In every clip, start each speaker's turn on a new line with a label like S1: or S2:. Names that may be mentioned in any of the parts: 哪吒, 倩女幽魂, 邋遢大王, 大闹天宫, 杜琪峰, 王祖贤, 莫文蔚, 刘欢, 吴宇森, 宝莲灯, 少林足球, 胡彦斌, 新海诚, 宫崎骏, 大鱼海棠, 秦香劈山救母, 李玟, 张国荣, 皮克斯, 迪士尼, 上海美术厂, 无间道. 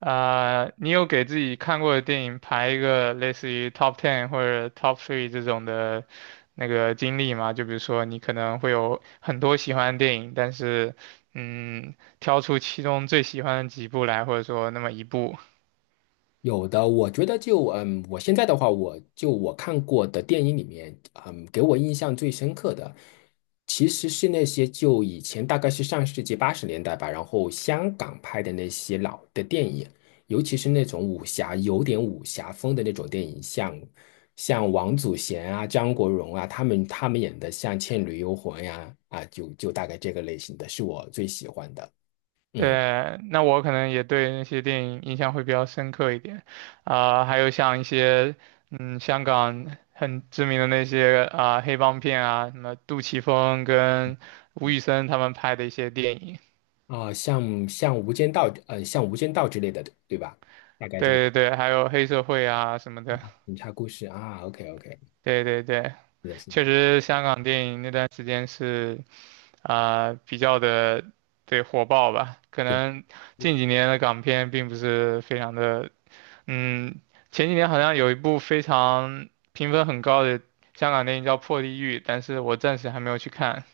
S1: 你有给自己看过的电影排一个类似于 top ten 或者 top three 这种的那个经历吗？就比如说你可能会有很多喜欢的电影，但是嗯，挑出其中最喜欢的几部来，或者说那么一部。
S2: 有的，我觉得，我现在的话，我看过的电影里面，给我印象最深刻的，其实是那些就以前大概是上世纪80年代吧，然后香港拍的那些老的电影。尤其是那种武侠，有点武侠风的那种电影，像王祖贤啊、张国荣啊，他们演的像《倩女幽魂》呀，啊，就大概这个类型的是我最喜欢的。嗯。
S1: 对，那我可能也对那些电影印象会比较深刻一点，还有像一些香港很知名的那些黑帮片啊，什么杜琪峰跟吴宇森他们拍的一些电影。
S2: 啊、像《无间道》之类的，对吧？大概这个
S1: 对对对，还有黑社会啊什么的，
S2: 警察故事啊，OK OK,
S1: 对对对，
S2: 是的，是的，
S1: 确实香港电影那段时间是比较的对火爆吧，可
S2: 对。
S1: 能近几年的港片并不是非常的，嗯，前几年好像有一部非常评分很高的香港电影叫《破地狱》，但是我暂时还没有去看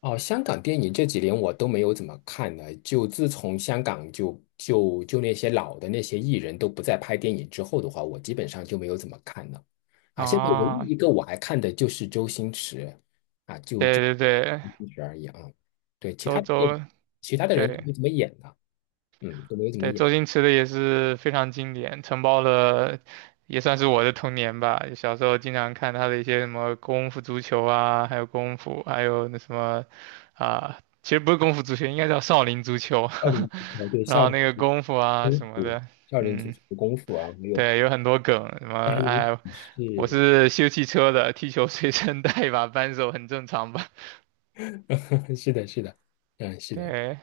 S2: 哦，香港电影这几年我都没有怎么看了，就自从香港就那些老的那些艺人都不再拍电影之后的话，我基本上就没有怎么看了。啊，现在唯一
S1: 啊，
S2: 一个我还看的就是周星驰，就周
S1: 对对对，
S2: 星驰而已啊。对，其
S1: 周
S2: 他的电影，
S1: 周。
S2: 其他的人都
S1: 对，
S2: 没怎么演了，都没有怎么
S1: 对，
S2: 演。
S1: 周星驰的也是非常经典，承包了也算是我的童年吧。小时候经常看他的一些什么功夫足球啊，还有功夫，还有那什么其实不是功夫足球，应该叫少林足球。
S2: 少林足球，对，
S1: 然
S2: 少
S1: 后
S2: 林。
S1: 那个功夫啊
S2: 功
S1: 什么
S2: 夫，
S1: 的，
S2: 少林足
S1: 嗯，
S2: 球的功夫啊，没有
S1: 对，有很多梗，什么
S2: 还有
S1: 哎，我
S2: 是，
S1: 是修汽车的，踢球随身带一把扳手，很正常吧？
S2: 是的，是的，嗯，是的，
S1: 对。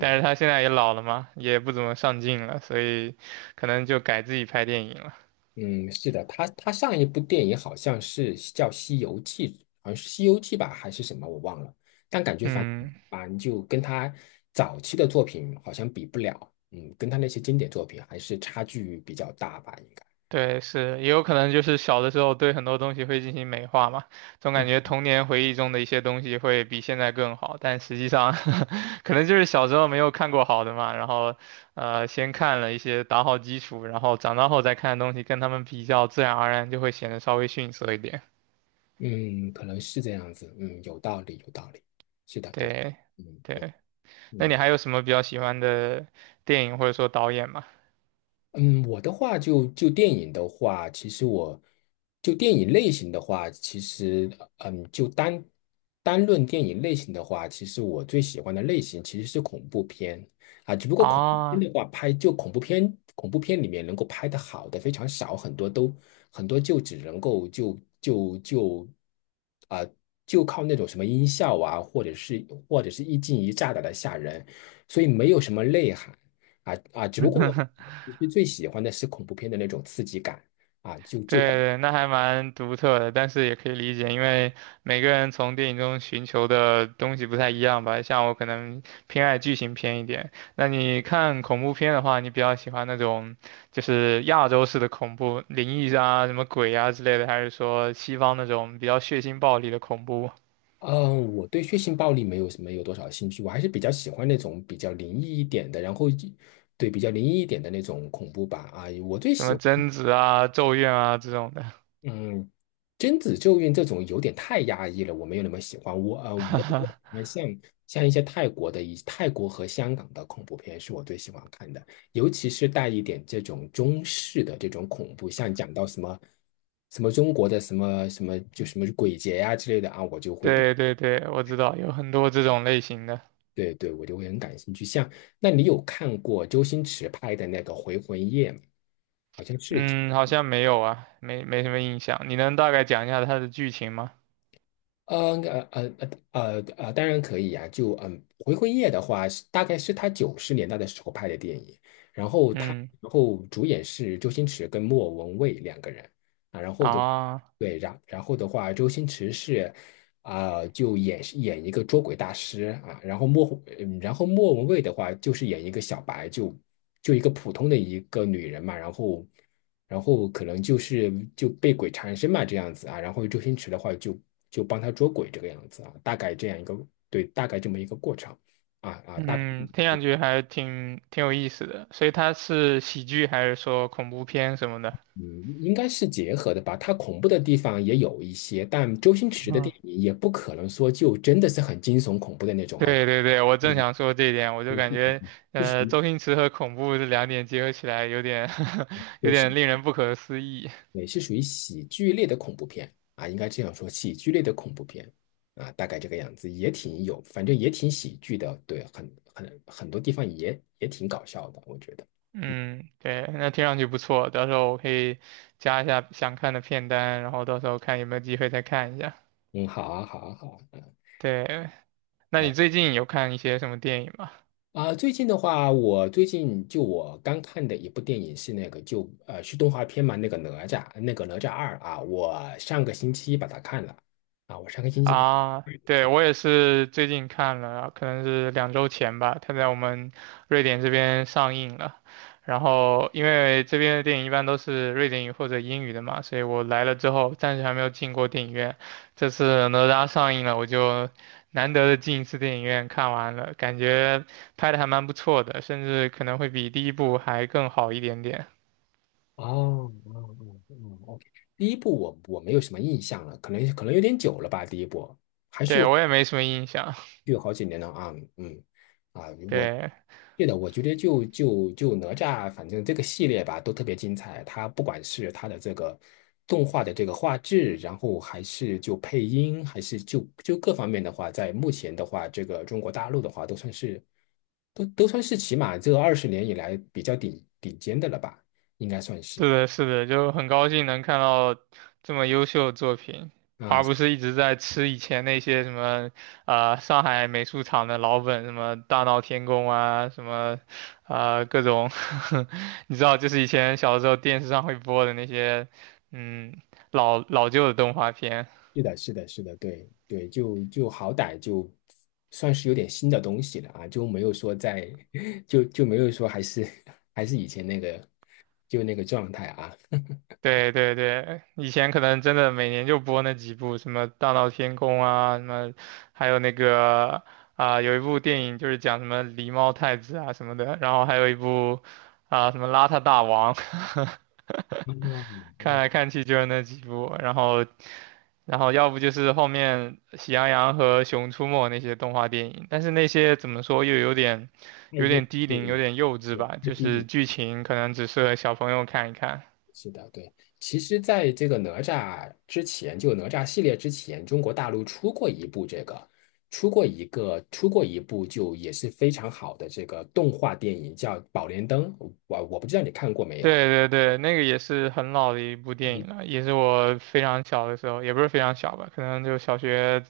S1: 但是他现在也老了嘛，也不怎么上镜了，所以可能就改自己拍电影了。
S2: 嗯，是的，他上一部电影好像是叫《西游记》，好像是《西游记》吧，还是什么，我忘了。但感觉
S1: 嗯，
S2: 就跟他早期的作品好像比不了，嗯，跟他那些经典作品还是差距比较大吧，应该。
S1: 对，是，也有可能就是小的时候对很多东西会进行美化嘛，总感
S2: 嗯
S1: 觉童年回忆中的一些东西会比现在更好，但实际上 可能就是小时候没有看过好的嘛，然后先看了一些打好基础，然后长大后再看的东西跟他们比较，自然而然就会显得稍微逊色一点。
S2: 嗯，可能是这样子，嗯，有道理，有道理，是的，对的，
S1: 对，
S2: 嗯。嗯，
S1: 对，那你
S2: 嗯
S1: 还有什么比较喜欢的电影或者说导演吗？
S2: 嗯，我的话就电影的话，其实我就电影类型的话，其实就单论电影类型的话，其实我最喜欢的类型其实是恐怖片啊，只不过恐怖片
S1: 啊。
S2: 的话，拍就恐怖片，恐怖片里面能够拍得好的非常少，很多就只能够啊、就靠那种什么音效啊，或者是或者是一惊一乍的来吓人，所以没有什么内涵。只不过我 其实最喜欢的是恐怖片的那种刺激感啊，就。
S1: 对那还蛮独特的，但是也可以理解，因为每个人从电影中寻求的东西不太一样吧。像我可能偏爱剧情片一点，那你看恐怖片的话，你比较喜欢那种就是亚洲式的恐怖，灵异啊、什么鬼啊之类的，还是说西方那种比较血腥暴力的恐怖，
S2: 嗯，我对血腥暴力没有多少兴趣，我还是比较喜欢那种比较灵异一点的，然后对比较灵异一点的那种恐怖吧啊，我最
S1: 什
S2: 喜
S1: 么
S2: 欢
S1: 贞子啊、咒怨啊这种的？
S2: 嗯，贞子咒怨这种有点太压抑了，我没有那么喜欢。我比较喜 欢像一些泰国的一泰国和香港的恐怖片是我最喜欢看的，尤其是带一点这种中式的这种恐怖，像讲到什么什么中国的什么什么就什么鬼节呀、之类的啊，我就会
S1: 对对对，我知道有很多这种类型的。
S2: 对对，我就会很感兴趣。那你有看过周星驰拍的那个《回魂夜》吗？好像是。
S1: 嗯，好像没有啊，没什么印象。你能大概讲一下它的剧情吗？
S2: 呃呃呃当然可以呀、回魂夜》的话是大概是他90年代的时候拍的电影，然后他
S1: 嗯
S2: 然后主演是周星驰跟莫文蔚两个人啊，然后的
S1: 啊，
S2: 对，然后的话，周星驰是啊、就演一个捉鬼大师啊，然后莫文蔚的话就是演一个小白，就一个普通的一个女人嘛，然后。然后可能就是被鬼缠身嘛这样子啊。然后周星驰的话就帮他捉鬼这个样子啊，大概这样一个，对，大概这么一个过程大概
S1: 嗯，听上去还挺有意思的。所以它是喜剧还是说恐怖片什么的？
S2: 嗯应该是结合的吧。它恐怖的地方也有一些，但周星驰的
S1: 嗯，
S2: 电影也不可能说就真的是很惊悚恐怖的那种啊，
S1: 对对对，我正
S2: 嗯，
S1: 想说这一点，我就
S2: 对，
S1: 感
S2: 是，
S1: 觉
S2: 就是，
S1: 周星驰和恐怖这两点结合起来，有点 有点
S2: 对，
S1: 令人不可思议。
S2: 也是属于喜剧类的恐怖片啊，应该这样说，喜剧类的恐怖片啊，大概这个样子，也挺有，反正也挺喜剧的，对，很多地方也挺搞笑的，我觉得。嗯，
S1: 嗯，对，那听上去不错，到时候我可以加一下想看的片单，然后到时候看有没有机会再看一下。
S2: 嗯，好啊，好啊，好啊，
S1: 对，那你
S2: 来
S1: 最近有看一些什么电影吗？
S2: 啊，最近的话，我最近就我刚看的一部电影是那个就是动画片嘛，那个哪吒，那个哪吒2啊，我上个星期把它看了啊，我上个星期把，
S1: 啊，对，我也是最近看了，可能是两周前吧，它在我们瑞典这边上映了。然后，因为这边的电影一般都是瑞典语或者英语的嘛，所以我来了之后，暂时还没有进过电影院。这次哪吒上映了，我就难得的进一次电影院看完了，感觉拍的还蛮不错的，甚至可能会比第一部还更好一点点。
S2: 哦，哦哦哦，OK,第一部我没有什么印象了，可能有点久了吧，第一部还是
S1: 对，
S2: 有
S1: 我也没什么印象。
S2: 有好几年了啊，啊，我
S1: 对，
S2: 对的，我觉得就哪吒，反正这个系列吧都特别精彩，它不管是它的这个动画的这个画质，然后还是就配音，还是就就各方面的话，在目前的话，这个中国大陆的话，都算是起码这20年以来比较顶尖的了吧，应该算是。
S1: 是的，是的，就很高兴能看到这么优秀的作品，
S2: 啊。
S1: 而不是一直在吃以前那些什么，上海美术厂的老本，什么大闹天宫啊，什么，各种，你知道，就是以前小时候电视上会播的那些，嗯，老老旧的动画片。
S2: 是的，是的，是的，对对，就好歹就算是有点新的东西了啊，就没有说在，就没有说还是以前那个就那个状态啊，
S1: 对对对，以前可能真的每年就播那几部，什么《大闹天宫》啊，什么，还有那个有一部电影就是讲什么狸猫太子啊什么的，然后还有一部什么邋遢大王，
S2: 嗯啊，
S1: 看
S2: 那
S1: 来看去就是那几部，然后要不就是后面《喜羊羊和熊出没》那些动画电影，但是那些怎么说又有点
S2: 太
S1: 有
S2: 幼
S1: 点低
S2: 稚
S1: 龄，有
S2: 了，
S1: 点幼稚
S2: 对，
S1: 吧，
S2: 太
S1: 就
S2: 低龄
S1: 是剧
S2: 了啊，
S1: 情可能只适合小朋友看一看。
S2: 是的，对。其实，在这个哪吒之前，就哪吒系列之前，中国大陆出过一部这个，出过一个，出过一部就也是非常好的这个动画电影，叫《宝莲灯》，我不知道你看过没有。
S1: 对对对，那个也是很老的一部电影了，也是我非常小的时候，也不是非常小吧，可能就小学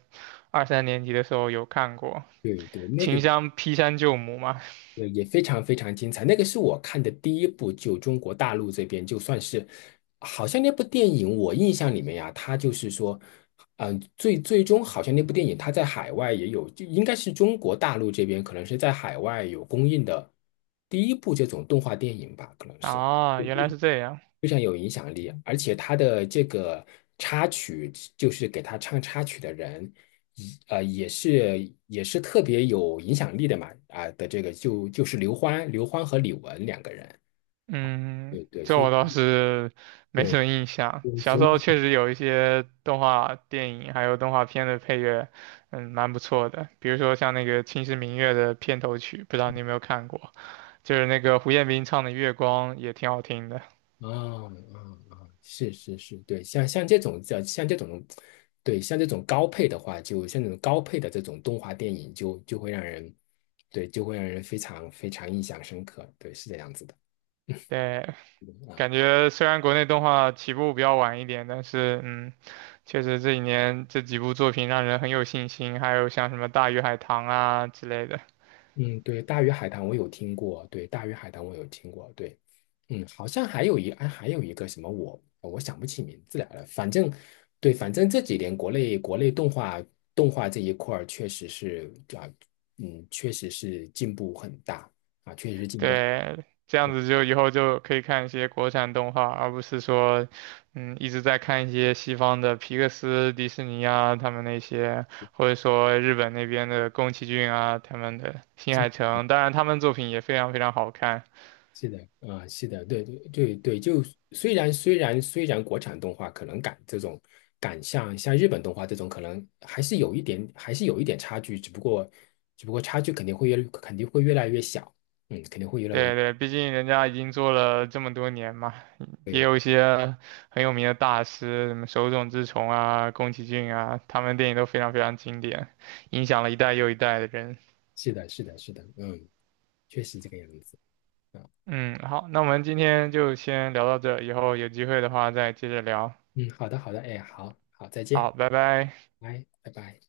S1: 二三年级的时候有看过
S2: 对对，那个
S1: 《秦香劈山救母》嘛。
S2: 也非常非常精彩，那个是我看的第一部，就中国大陆这边就算是，好像那部电影我印象里面呀、它就是说，嗯、最终好像那部电影它在海外也有，就应该是中国大陆这边可能是在海外有公映的第一部这种动画电影吧，可能是。
S1: 啊，原来是这样，
S2: 非常有影响力，而且他的这个插曲，就是给他唱插曲的人，也是特别有影响力的嘛，啊、的这个就是刘欢和李玟两个人，
S1: 嗯，
S2: 对对，
S1: 这
S2: 所以，
S1: 我倒是 没什
S2: 对
S1: 么印象。
S2: 对，
S1: 小
S2: 所
S1: 时
S2: 以，
S1: 候确实有一些动画电影还有动画片的配乐，嗯，蛮不错的，比如说像那个《秦时明月》的片头曲，不知道你有没有看过，就是那个胡彦斌唱的《月光》也挺好听的。
S2: 啊啊是是是，对，像这种叫像这种，对，像这种高配的话，就像这种高配的这种动画电影就会让人，对，就会让人非常非常印象深刻，对，是这样子的。
S1: 对，
S2: 啊。
S1: 感觉虽然国内动画起步比较晚一点，但是嗯，确实这几年这几部作品让人很有信心，还有像什么《大鱼海棠》啊之类的，
S2: 嗯，对，大鱼海棠我有听过，对，大鱼海棠我有听过，对，嗯，好像还有哎，还有一个什么哦，我想不起名字来了，反正，对，反正这几年国内动画这一块儿确实是啊，嗯，确实是进步很大啊，确实是进步，
S1: 对，这
S2: 对，
S1: 样子就以后就可以看一些国产动画，而不是说一直在看一些西方的皮克斯、迪士尼啊他们那些，或者说日本那边的宫崎骏啊他们的《新海诚》，当然他们作品也非常非常好看。
S2: 是的，啊、是的，对对对对，就虽然国产动画可能赶这种赶像日本动画这种，可能还是有一点差距，只不过差距肯定会越来越小，嗯，肯定会越来越，
S1: 对对，毕竟人家已经做了这么多年嘛，也
S2: 对，
S1: 有一些很有名的大师，什么手冢治虫啊、宫崎骏啊，他们电影都非常非常经典，影响了一代又一代的人。
S2: 是的，是的，是的，嗯，确实这个样子啊，
S1: 嗯，好，那我们今天就先聊到这，以后有机会的话再接着聊。
S2: 嗯，好的，好的，哎，好好，再见，
S1: 好，拜拜。
S2: 拜拜拜。